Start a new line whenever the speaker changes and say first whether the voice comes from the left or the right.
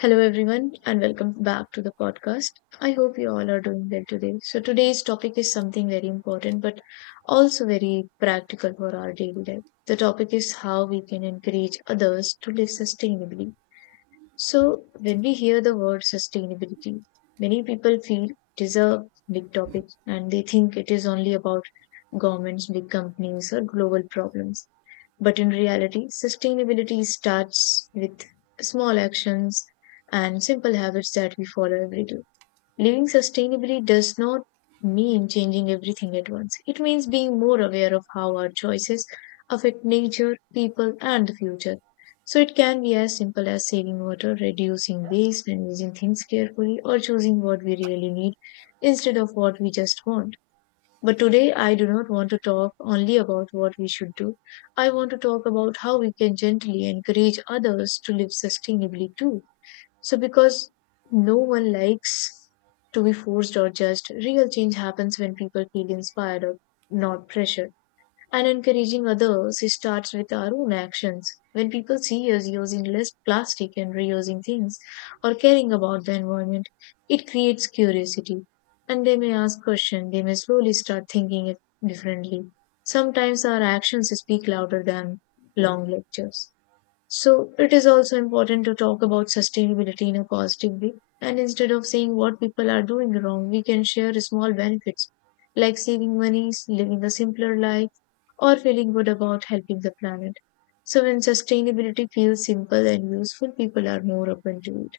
left: Hello, everyone, and welcome back to the podcast. I hope you all are doing well today. So, today's topic is something very important but also very practical for our daily life. The topic is how we can encourage others to live sustainably. So, when we hear the word sustainability, many people feel it is a big topic and they think it is only about governments, big companies, or global problems. But in reality, sustainability starts with small actions and simple habits that we follow every day. Living sustainably does not mean changing everything at once. It means being more aware of how our choices affect nature, people, and the future. So it can be as simple as saving water, reducing waste, and using things carefully, or choosing what we really need instead of what we just want. But today, I do not want to talk only about what we should do. I want to talk about how we can gently encourage others to live sustainably too. So, because no one likes to be forced or judged, real change happens when people feel inspired or not pressured and encouraging others. It starts with our own actions. When people see us using less plastic and reusing things or caring about the environment, it creates curiosity. And they may ask questions, they may slowly start thinking it differently. Sometimes our actions speak louder than long lectures. So it is also important to talk about sustainability in a positive way. And instead of saying what people are doing wrong, we can share small benefits like saving money, living a simpler life, or feeling good about helping the planet. So when sustainability feels simple and useful, people are more open to it.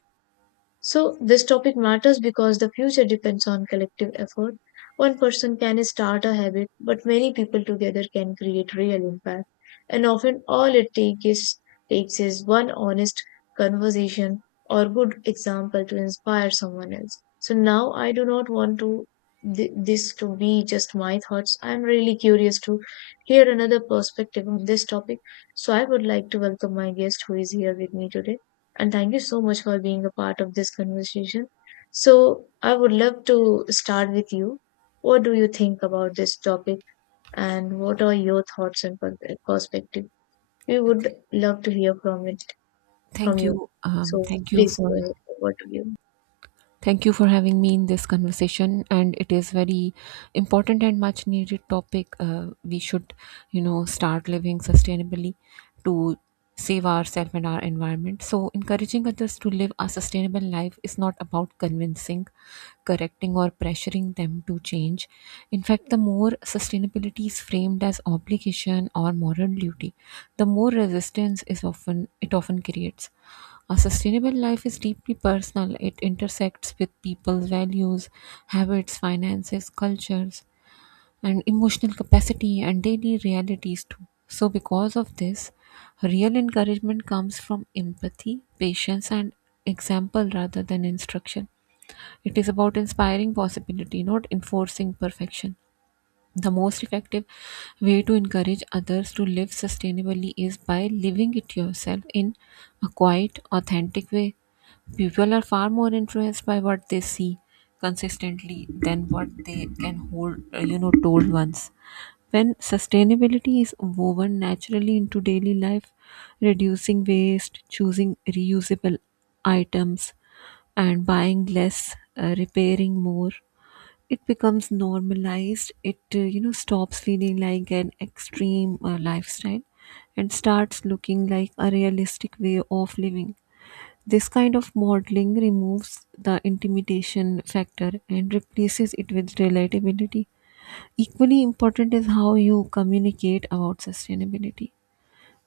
left: So, this topic matters because the future depends on collective effort. One person can start a habit, but many people together can create real impact. And often, all it takes is one honest conversation or good example to inspire someone else. So, now I do not want to this to be just my thoughts. I am really curious to hear another perspective on this topic. So, I would like to welcome my guest who is here with me today and thank you so much for being a part of this conversation. So, I would love to start with you. What do you think about this topic, and what are your thoughts and perspective? We would love to hear from it from
right: Thank
left: you.
right: you.
left: So,
right: Thank you
left: please
right: for
left: go ahead. Over to you.
right: having me in this conversation. And it is very important and much needed topic. We should, start living sustainably to save ourselves and our environment. So encouraging others to live a sustainable life is not about convincing, correcting, or pressuring them to change. In fact, the more sustainability is framed as obligation or moral duty, the more resistance is often it often creates a sustainable life is deeply personal. It intersects with people's values, habits, finances, cultures, and emotional capacity and daily realities too. So, because of this, real encouragement comes from empathy, patience, and example rather than instruction. It is about inspiring possibility, not enforcing perfection. The most effective way to encourage others to live sustainably is by living it yourself in a quiet, authentic way. People are far more influenced by what they see consistently than what they can hold, told once. When sustainability is woven naturally into daily life, reducing waste, choosing reusable items, and buying less, repairing more, it becomes normalized it stops feeling like an extreme lifestyle and starts looking like a realistic way of living. This kind of modeling removes the intimidation factor and replaces it with relatability. Equally important is how you communicate about sustainability,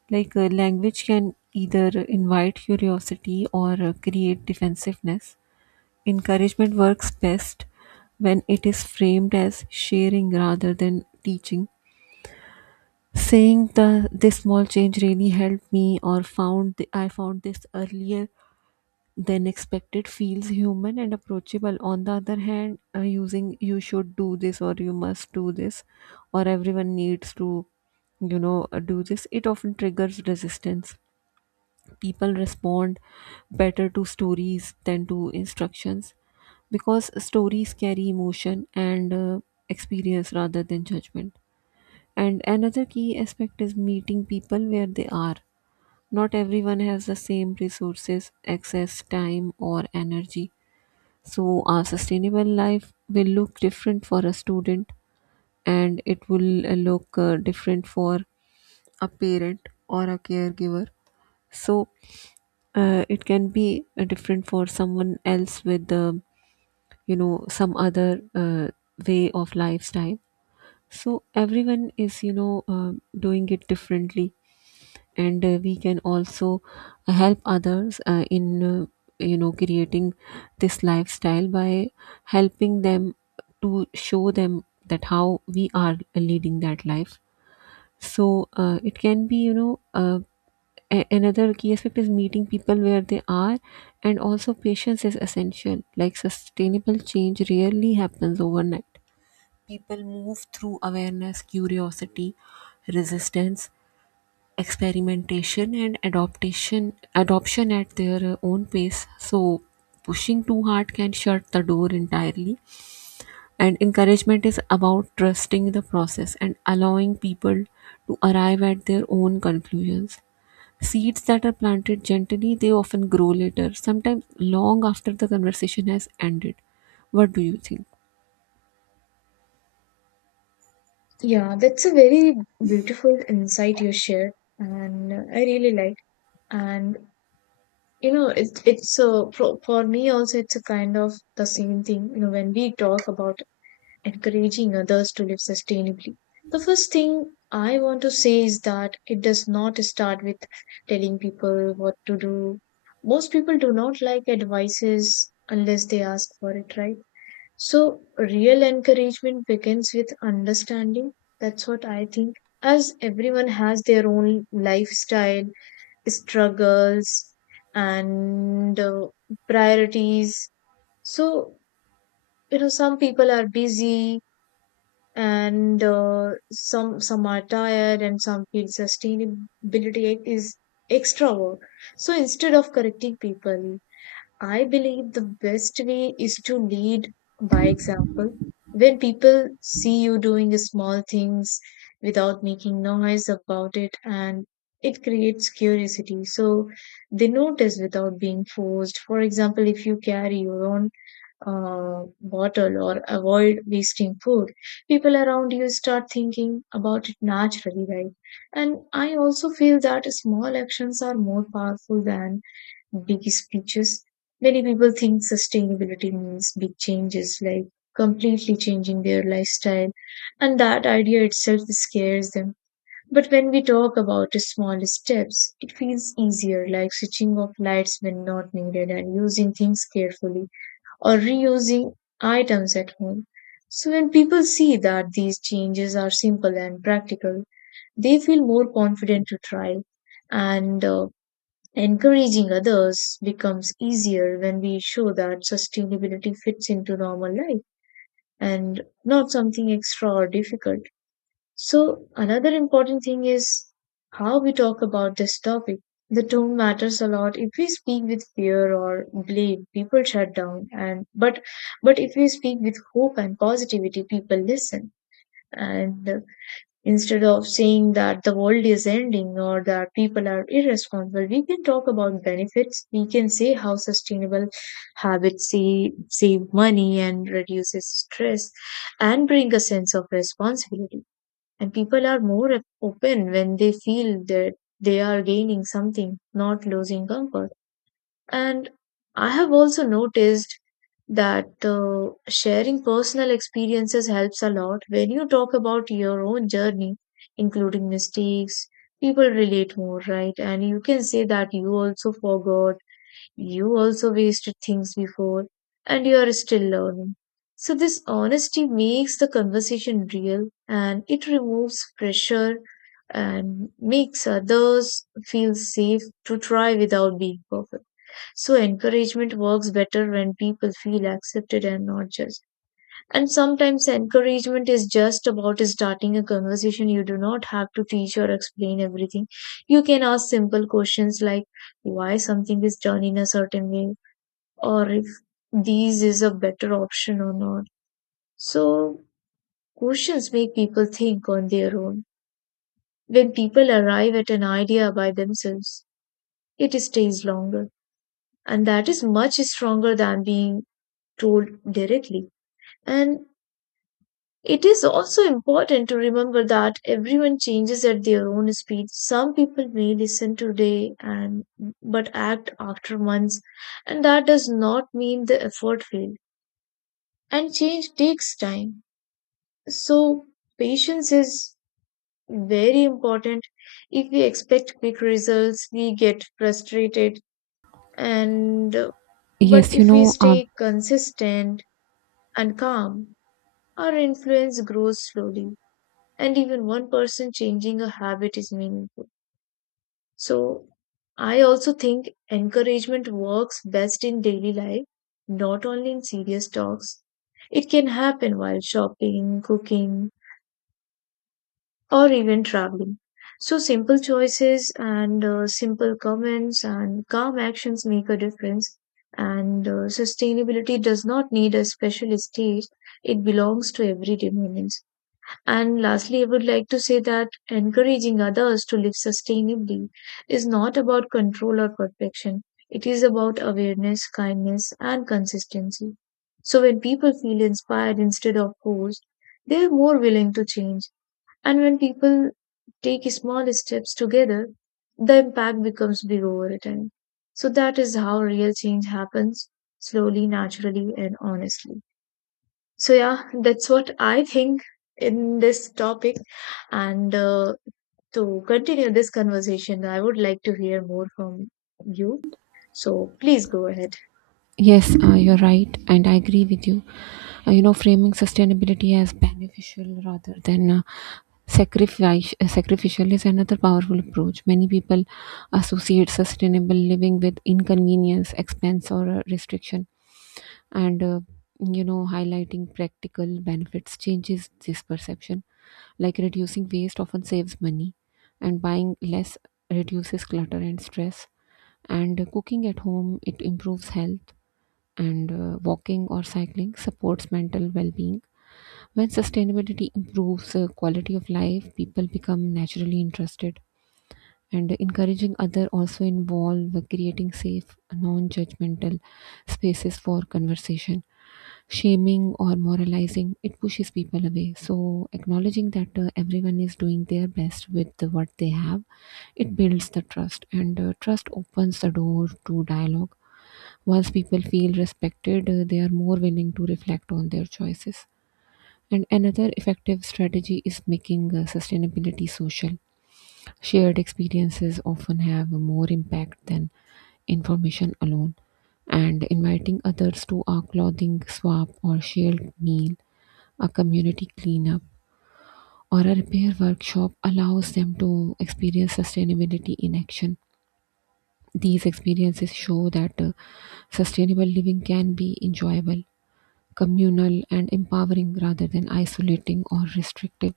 right: like language can either invite curiosity or create defensiveness. Encouragement works best when it is framed as sharing rather than teaching. Saying the this small change really helped me, or I found this earlier than expected, feels human and approachable. On the other hand, using you should do this or you must do this or everyone needs to do this, it often triggers resistance. People respond better to stories than to instructions because stories carry emotion and experience rather than judgment. And another key aspect is meeting people where they are. Not everyone has the same resources, access, time, or energy. So, our sustainable life will look different for a student, and it will look different for a parent or a caregiver. So, it can be different for someone else with, some other way of lifestyle. So everyone is, doing it differently, and we can also help others creating this lifestyle by helping them to show them that how we are leading that life. So it can be, you know, a- another key aspect is meeting people where they are. And also patience is essential, like sustainable change rarely happens overnight. People move through awareness, curiosity, resistance, experimentation, and adoption at their own pace. So, pushing too hard can shut the door entirely. And encouragement is about trusting the process and allowing people to arrive at their own conclusions. Seeds that are planted gently, they often grow later, sometimes long after the conversation has ended. What do you think?
left: Yeah, that's a very beautiful insight you shared, and I really like. And you know, it, it's a for me also. It's a kind of the same thing. You know, when we talk about encouraging others to live sustainably. The first thing I want to say is that it does not start with telling people what to do. Most people do not like advices unless they ask for it, right? So, real encouragement begins with understanding. That's what I think. As everyone has their own lifestyle, struggles, and priorities. So, you know, some people are busy, and uh, some are tired and some feel sustainability is extra work. So instead of correcting people, I believe the best way is to lead by example. When people see you doing small things without making noise about it, and it creates curiosity. So they notice without being forced. For example, if you carry your own bottle or avoid wasting food, people around you start thinking about it naturally, right? And I also feel that small actions are more powerful than big speeches. Many people think sustainability means big changes, like completely changing their lifestyle, and that idea itself scares them. But when we talk about the small steps, it feels easier, like switching off lights when not needed and using things carefully or reusing items at home. So, when people see that these changes are simple and practical, they feel more confident to try. And encouraging others becomes easier when we show that sustainability fits into normal life and not something extra or difficult. So, another important thing is how we talk about this topic. The tone matters a lot. If we speak with fear or blame, people shut down, and but if we speak with hope and positivity, people listen. And instead of saying that the world is ending or that people are irresponsible, we can talk about benefits. We can say how sustainable habits save money and reduces stress and bring a sense of responsibility, and people are more open when they feel that they are gaining something, not losing comfort. And I have also noticed that sharing personal experiences helps a lot. When you talk about your own journey, including mistakes, people relate more, right? And you can say that you also forgot, you also wasted things before, and you are still learning. So, this honesty makes the conversation real, and it removes pressure and makes others feel safe to try without being perfect. So, encouragement works better when people feel accepted and not judged. And sometimes, encouragement is just about starting a conversation. You do not have to teach or explain everything. You can ask simple questions, like why something is done in a certain way or if these is a better option or not. So questions make people think on their own. When people arrive at an idea by themselves, it stays longer. And that is much stronger than being told directly. And it is also important to remember that everyone changes at their own speed. Some people may listen today and but act after months, and that does not mean the effort failed. And change takes time. So, patience is very important. If we expect quick results, we get frustrated, and but
right: Yes, you
left: if we
right: know, uh,
left: stay consistent and calm, our influence grows slowly, and even one person changing a habit is meaningful. So, I also think encouragement works best in daily life, not only in serious talks. It can happen while shopping, cooking, or even traveling. So, simple choices and simple comments and calm actions make a difference. And sustainability does not need a special stage, it belongs to everyday moments. And lastly, I would like to say that encouraging others to live sustainably is not about control or perfection, it is about awareness, kindness, and consistency. So, when people feel inspired instead of forced, they are more willing to change, and when people take small steps together, the impact becomes big over time. So that is how real change happens, slowly, naturally, and honestly. So, yeah, that's what I think in this topic. And to continue this conversation, I would like to hear more from you. So, please go ahead.
right: Yes, you're right, and I agree with you. Framing sustainability as beneficial rather than sacrificial is another powerful approach. Many people associate sustainable living with inconvenience, expense, or restriction, and highlighting practical benefits changes this perception. Like reducing waste often saves money, and buying less reduces clutter and stress, and cooking at home it improves health, and walking or cycling supports mental well-being. When sustainability improves quality of life, people become naturally interested. And encouraging other also involve creating safe non-judgmental spaces for conversation. Shaming or moralizing, it pushes people away, so acknowledging that everyone is doing their best with what they have, it builds the trust, and trust opens the door to dialogue. Once people feel respected, they are more willing to reflect on their choices. And another effective strategy is making sustainability social. Shared experiences often have more impact than information alone. And inviting others to a clothing swap or shared meal, a community cleanup, or a repair workshop allows them to experience sustainability in action. These experiences show that sustainable living can be enjoyable, communal, and empowering rather than isolating or restrictive.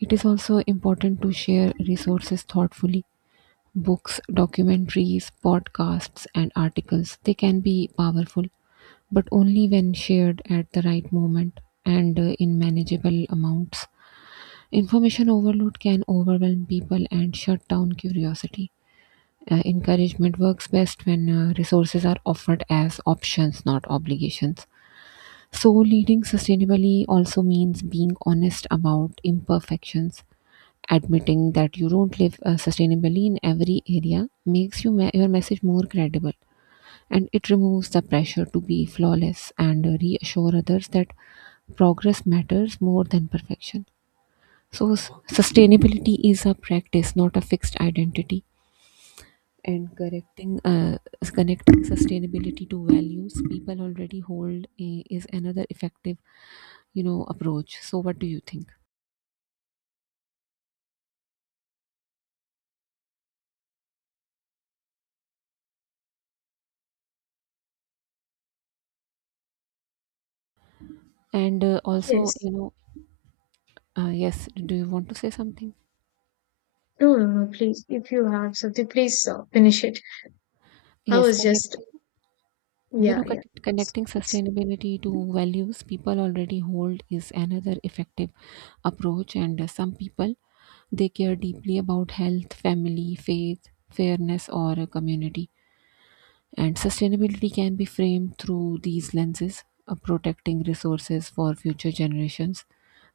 right: It is also important to share resources thoughtfully. Books, documentaries, podcasts, and articles. They can be powerful, but only when shared at the right moment and in manageable amounts. Information overload can overwhelm people and shut down curiosity. Encouragement works best when resources are offered as options, not obligations. So, leading sustainably also means being honest about imperfections. Admitting that you don't live sustainably in every area makes your message more credible, and it removes the pressure to be flawless, and reassure others that progress matters more than perfection. So, sustainability is a practice, not a fixed identity. And connecting sustainability to values people already hold is another effective approach. So what do you think? And also
left: Yes.
right: you know yes, do you want to say something?
left: No, no, no, please. If you have something, please finish it. I
right: Yes,
left: was just,
right: connecting,
left: yeah, yeah.
right: connecting sustainability to values people already hold is another effective approach. And some people, they care deeply about health, family, faith, fairness, or a community. And sustainability can be framed through these lenses, protecting resources for future generations,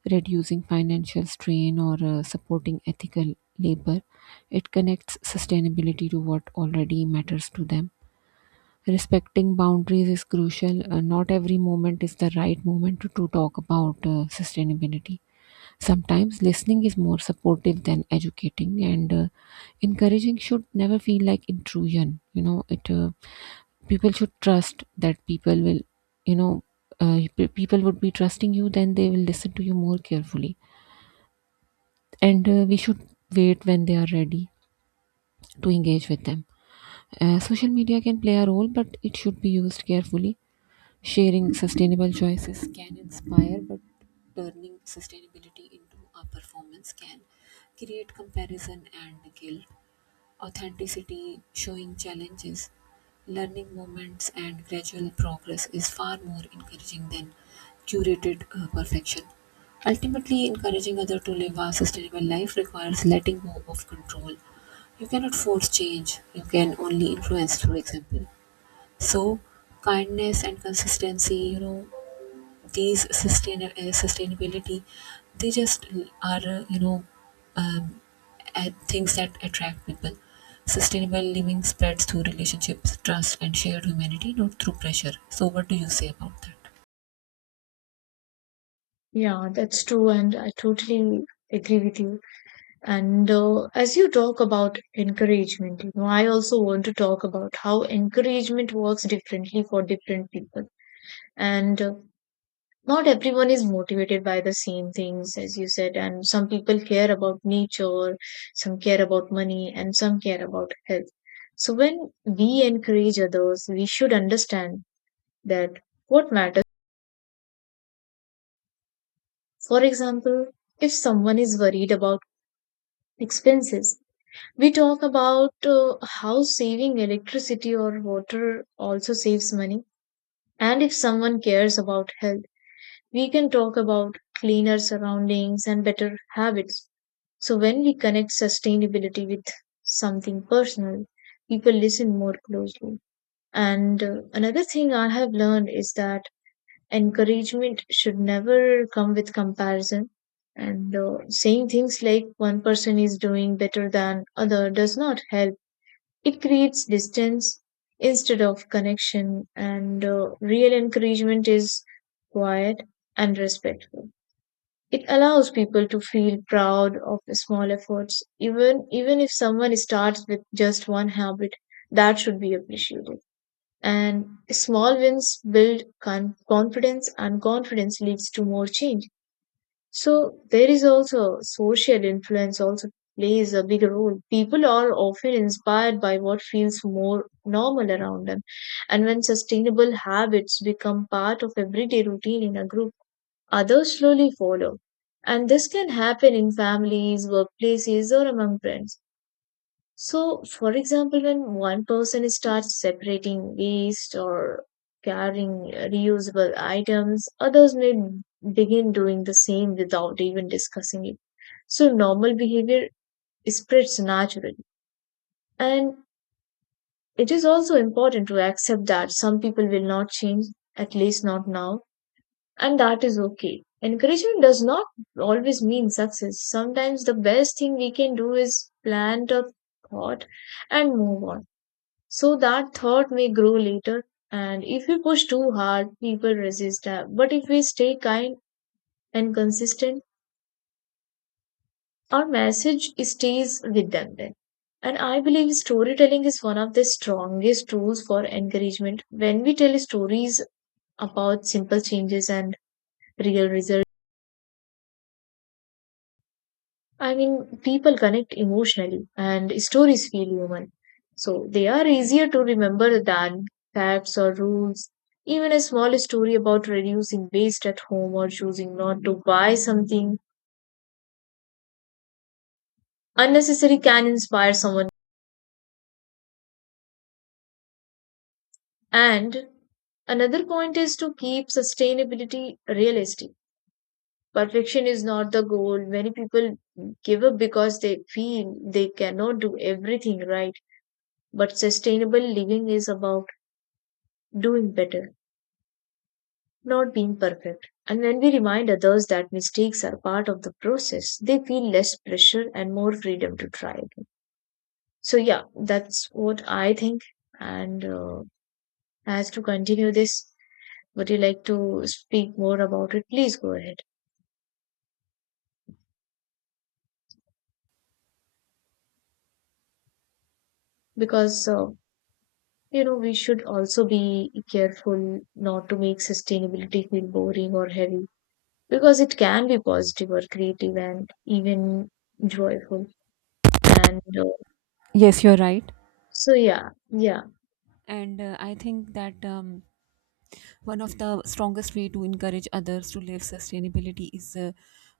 right: reducing financial strain, or supporting ethical labor. It connects sustainability to what already matters to them. Respecting boundaries is crucial. Not every moment is the right moment to talk about sustainability. Sometimes listening is more supportive than educating, and encouraging should never feel like intrusion. You know, it People should trust that people will, you know, people would be trusting you, then they will listen to you more carefully. And we should wait when they are ready to engage with them. Social media can play a role, but it should be used carefully. Sharing sustainable choices can inspire, but turning sustainability into a performance can create comparison and guilt. Authenticity, showing challenges, learning moments, and gradual progress is far more encouraging than curated perfection. Ultimately, encouraging others to live a sustainable life requires letting go of control. You cannot force change, you can only influence through example. So, kindness and consistency, sustainability, they just are you know um, at things that attract people. Sustainable living spreads through relationships, trust, and shared humanity, not through pressure. So what do you say about that?
left: Yeah, that's true, and I totally agree with you. And as you talk about encouragement, you know, I also want to talk about how encouragement works differently for different people. And not everyone is motivated by the same things, as you said. And some people care about nature, some care about money, and some care about health. So when we encourage others, we should understand that what matters. For example, if someone is worried about expenses, we talk about how saving electricity or water also saves money. And if someone cares about health, we can talk about cleaner surroundings and better habits. So when we connect sustainability with something personal, people listen more closely. And another thing I have learned is that encouragement should never come with comparison. And saying things like one person is doing better than other does not help, it creates distance instead of connection, and real encouragement is quiet and respectful. It allows people to feel proud of the small efforts, even if someone starts with just one habit, that should be appreciated. And small wins build confidence, and confidence leads to more change. So there is also social influence also plays a big role. People are often inspired by what feels more normal around them. And when sustainable habits become part of everyday routine in a group, others slowly follow. And this can happen in families, workplaces, or among friends. So, for example, when one person starts separating waste or carrying reusable items, others may begin doing the same without even discussing it. So, normal behavior spreads naturally. And it is also important to accept that some people will not change, at least not now, and that is okay. Encouragement does not always mean success. Sometimes the best thing we can do is plant a thought and move on. So that thought may grow later, and if we push too hard, people resist that. But if we stay kind and consistent, our message stays with them then. And I believe storytelling is one of the strongest tools for encouragement. When we tell stories about simple changes and real results, I mean, people connect emotionally and stories feel human. So they are easier to remember than facts or rules. Even a small story about reducing waste at home or choosing not to buy something unnecessary can inspire someone. And another point is to keep sustainability realistic. Perfection is not the goal. Many people give up because they feel they cannot do everything right. But sustainable living is about doing better not being perfect. And when we remind others that mistakes are part of the process, they feel less pressure and more freedom to try again. So, yeah, that's what I think. And As to continue this, would you like to speak more about it? Please go ahead. Because, we should also be careful not to make sustainability feel boring or heavy because it can be positive or creative and even joyful. And uh,
right: Yes, you're right.
left: yeah, yeah.
right: And I think that one of the strongest way to encourage others to live sustainability is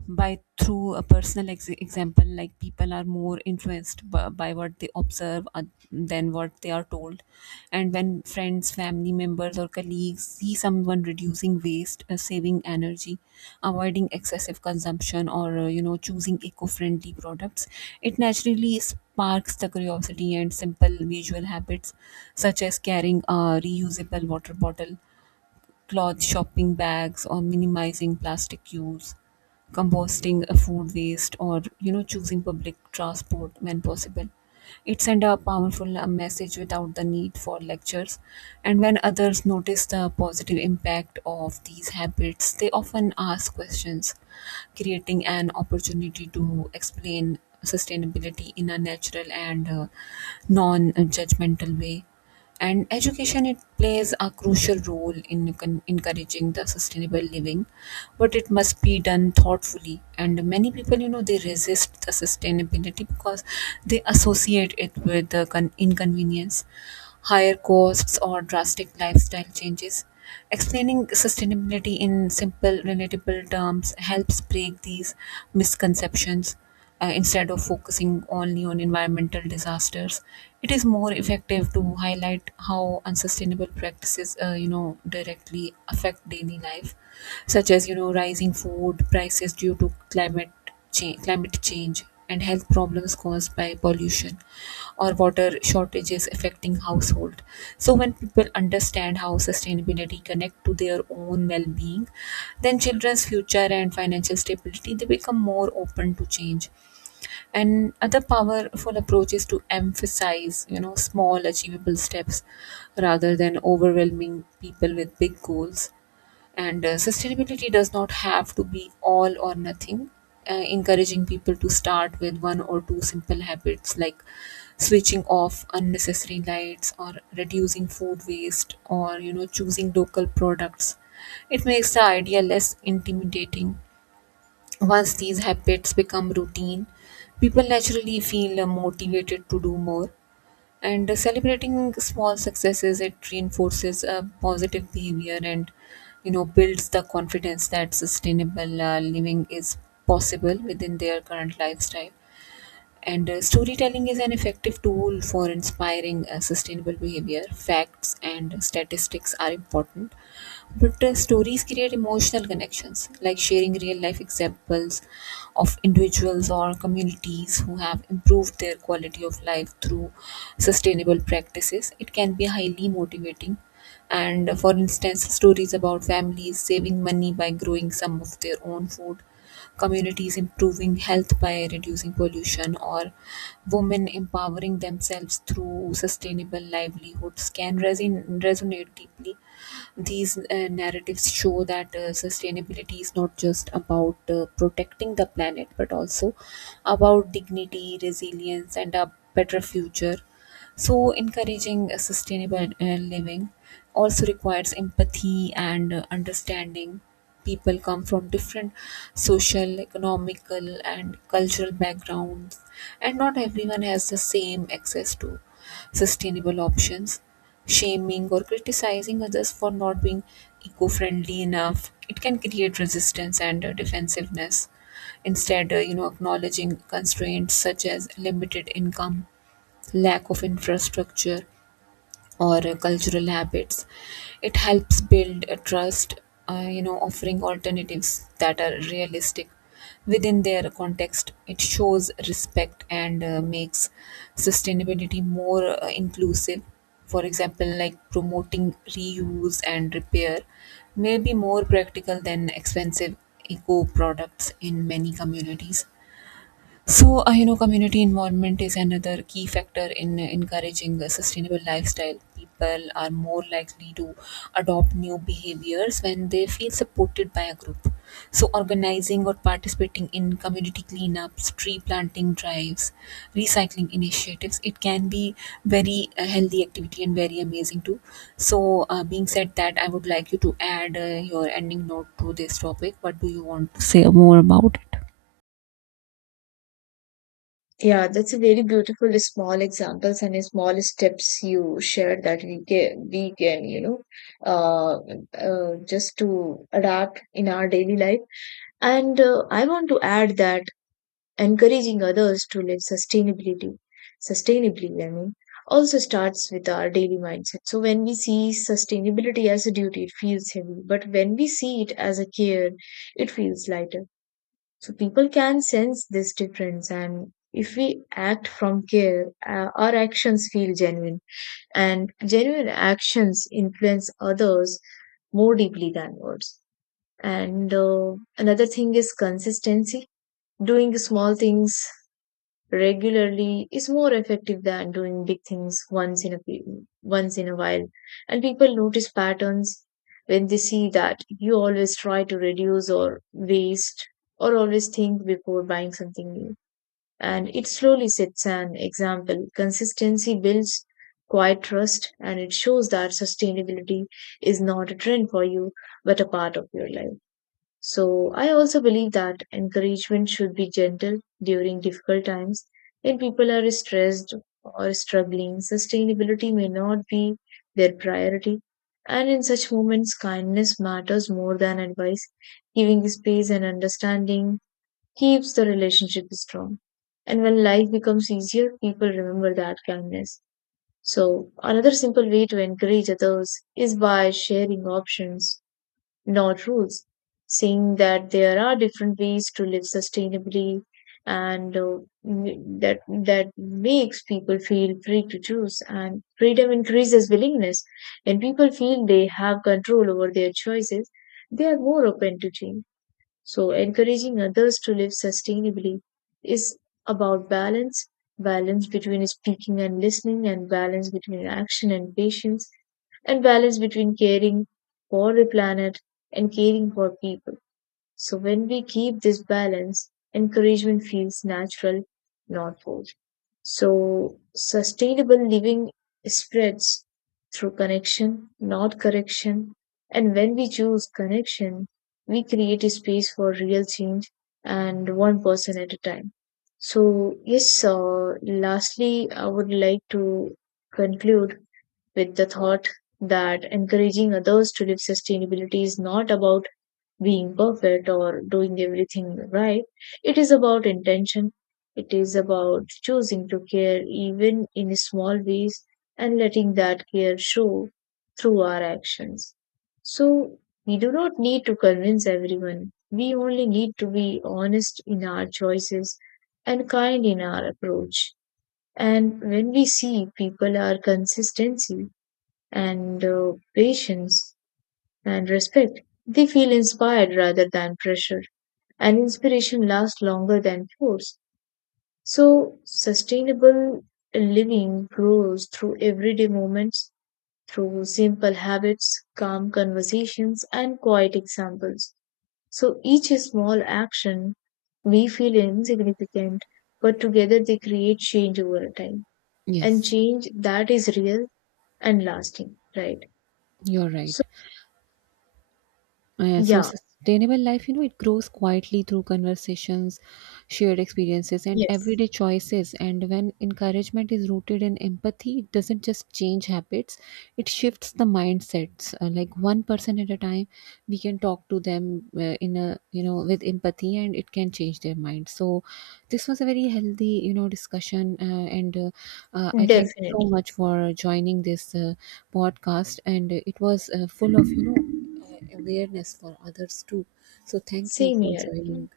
right: by through a personal example, like people are more influenced by, what they observe than what they are told. And when friends, family members, or colleagues see someone reducing waste, saving energy, avoiding excessive consumption, or choosing eco-friendly products, it naturally sparks the curiosity. And simple visual habits such as carrying a reusable water bottle, cloth shopping bags, or minimizing plastic use, composting a food waste, or choosing public transport when possible. It send a powerful message without the need for lectures, and when others notice the positive impact of these habits, they often ask questions, creating an opportunity to explain sustainability in a natural and non-judgmental way. And education, it plays a crucial role in encouraging the sustainable living, but it must be done thoughtfully. And many people they resist the sustainability because they associate it with inconvenience, higher costs, or drastic lifestyle changes. Explaining sustainability in simple relatable terms helps break these misconceptions. Instead of focusing only on environmental disasters, it is more effective to highlight how unsustainable practices directly affect daily life, such as rising food prices due to climate change, and health problems caused by pollution, or water shortages affecting household. So when people understand how sustainability connect to their own well-being, then children's future and financial stability, they become more open to change. And other powerful approach is to emphasize small achievable steps rather than overwhelming people with big goals. And sustainability does not have to be all or nothing. Encouraging people to start with one or two simple habits, like switching off unnecessary lights, or reducing food waste, or choosing local products, it makes the idea less intimidating. Once these habits become routine, people naturally feel motivated to do more. And celebrating small successes, it reinforces a positive behavior and builds the confidence that sustainable living is possible within their current lifestyle. And storytelling is an effective tool for inspiring sustainable behavior. Facts and statistics are important, but stories create emotional connections, like sharing real life examples of individuals or communities who have improved their quality of life through sustainable practices. It can be highly motivating. And for instance, stories about families saving money by growing some of their own food, communities improving health by reducing pollution, or women empowering themselves through sustainable livelihoods can resonate deeply. These narratives show that sustainability is not just about protecting the planet, but also about dignity, resilience, and a better future. So encouraging a sustainable living also requires empathy and understanding. People come from different social, economical, and cultural backgrounds, and not everyone has the same access to sustainable options. Shaming or criticizing others for not being eco friendly enough, it can create resistance and defensiveness. Instead, acknowledging constraints such as limited income, lack of infrastructure, or cultural habits. It helps build a trust. Offering alternatives that are realistic within their context, it shows respect and makes sustainability more inclusive. For example, like promoting reuse and repair may be more practical than expensive eco products in many communities. So, community involvement is another key factor in encouraging a sustainable lifestyle. People are more likely to adopt new behaviors when they feel supported by a group. So, organizing or participating in community cleanups, tree planting drives, recycling initiatives, it can be very healthy activity and very amazing too. So, being said that, I would like you to add your ending note to this topic. What do you want to say more about it?
left: Yeah, that's a very beautiful small examples and small steps you shared that we can uh, just to adapt in our daily life. And I want to add that encouraging others to live sustainability, sustainably, I mean, also starts with our daily mindset. So when we see sustainability as a duty, it feels heavy, but when we see it as a care, it feels lighter. So people can sense this difference, and if we act from care, our actions feel genuine, and genuine actions influence others more deeply than words. And Another thing is consistency. Doing small things regularly is more effective than doing big things once in a while, and people notice patterns when they see that you always try to reduce or waste or always think before buying something new, and it slowly sets an example. Consistency builds quiet trust, and it shows that sustainability is not a trend for you but a part of your life. So I also believe that encouragement should be gentle during difficult times. When people are stressed or struggling, sustainability may not be their priority. And in such moments, kindness matters more than advice. Giving space and understanding keeps the relationship strong. And when life becomes easier, people remember that kindness. So, another simple way to encourage others is by sharing options nor rules, saying that there are different ways to live sustainably, and uh, that makes people feel free to choose, and freedom increases willingness. When people feel they have control over their choices, they are more open to change. So, encouraging others to live sustainably is about balance, balance between speaking and listening, and balance between action and patience, and balance between caring for the planet and caring for people. So, when we keep this balance, encouragement feels natural, not forced. So, sustainable living spreads through connection, not correction. And when we choose connection, we create a space for real change, and one person at a time. So, yes, lastly, I would like to conclude with the thought that encouraging others to live sustainability is not about being perfect or doing everything right. It is about intention. It is about choosing to care even in small ways and letting that care show through our actions. So we do not need to convince everyone. We only need to be honest in our choices and kind in our approach. And when we see people are consistency and patience and respect. They feel inspired rather than pressured, and inspiration lasts longer than force. So, sustainable living grows through everyday moments, through simple habits, calm conversations, and quiet examples. So, each small action may feel insignificant, but together they create change over time, and
right: Yes,
left: change that is real and lasting, right?
right: you're right.
left: So,
right: So
left: yeah,
right: sustainable life, it grows quietly through conversations, shared experiences, and
left: yes,
right: everyday choices. And when encouragement is rooted in empathy, it doesn't just change habits; it shifts the mindsets. Like one person at a time, we can talk to them in a you know with empathy, and it can change their mind. So this was a very healthy discussion, and I thank you so
left: definitely.
right: much for joining this podcast. And it was full of awareness for others too. So, thank you
left: Same
right: for
left: here. Mm.
right: joining.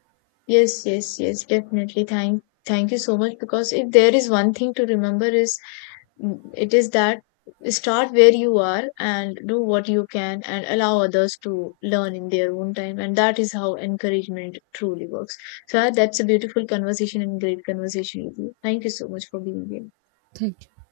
left: Yes, yes, yes, definitely. Thank you so much. Because if there is one thing to remember is, mm, it is that start where you are and do what you can and allow others to learn in their own time. And that is how encouragement truly works. So that's a beautiful conversation and great conversation with you. Thank you so much for being here.
right: Thank you.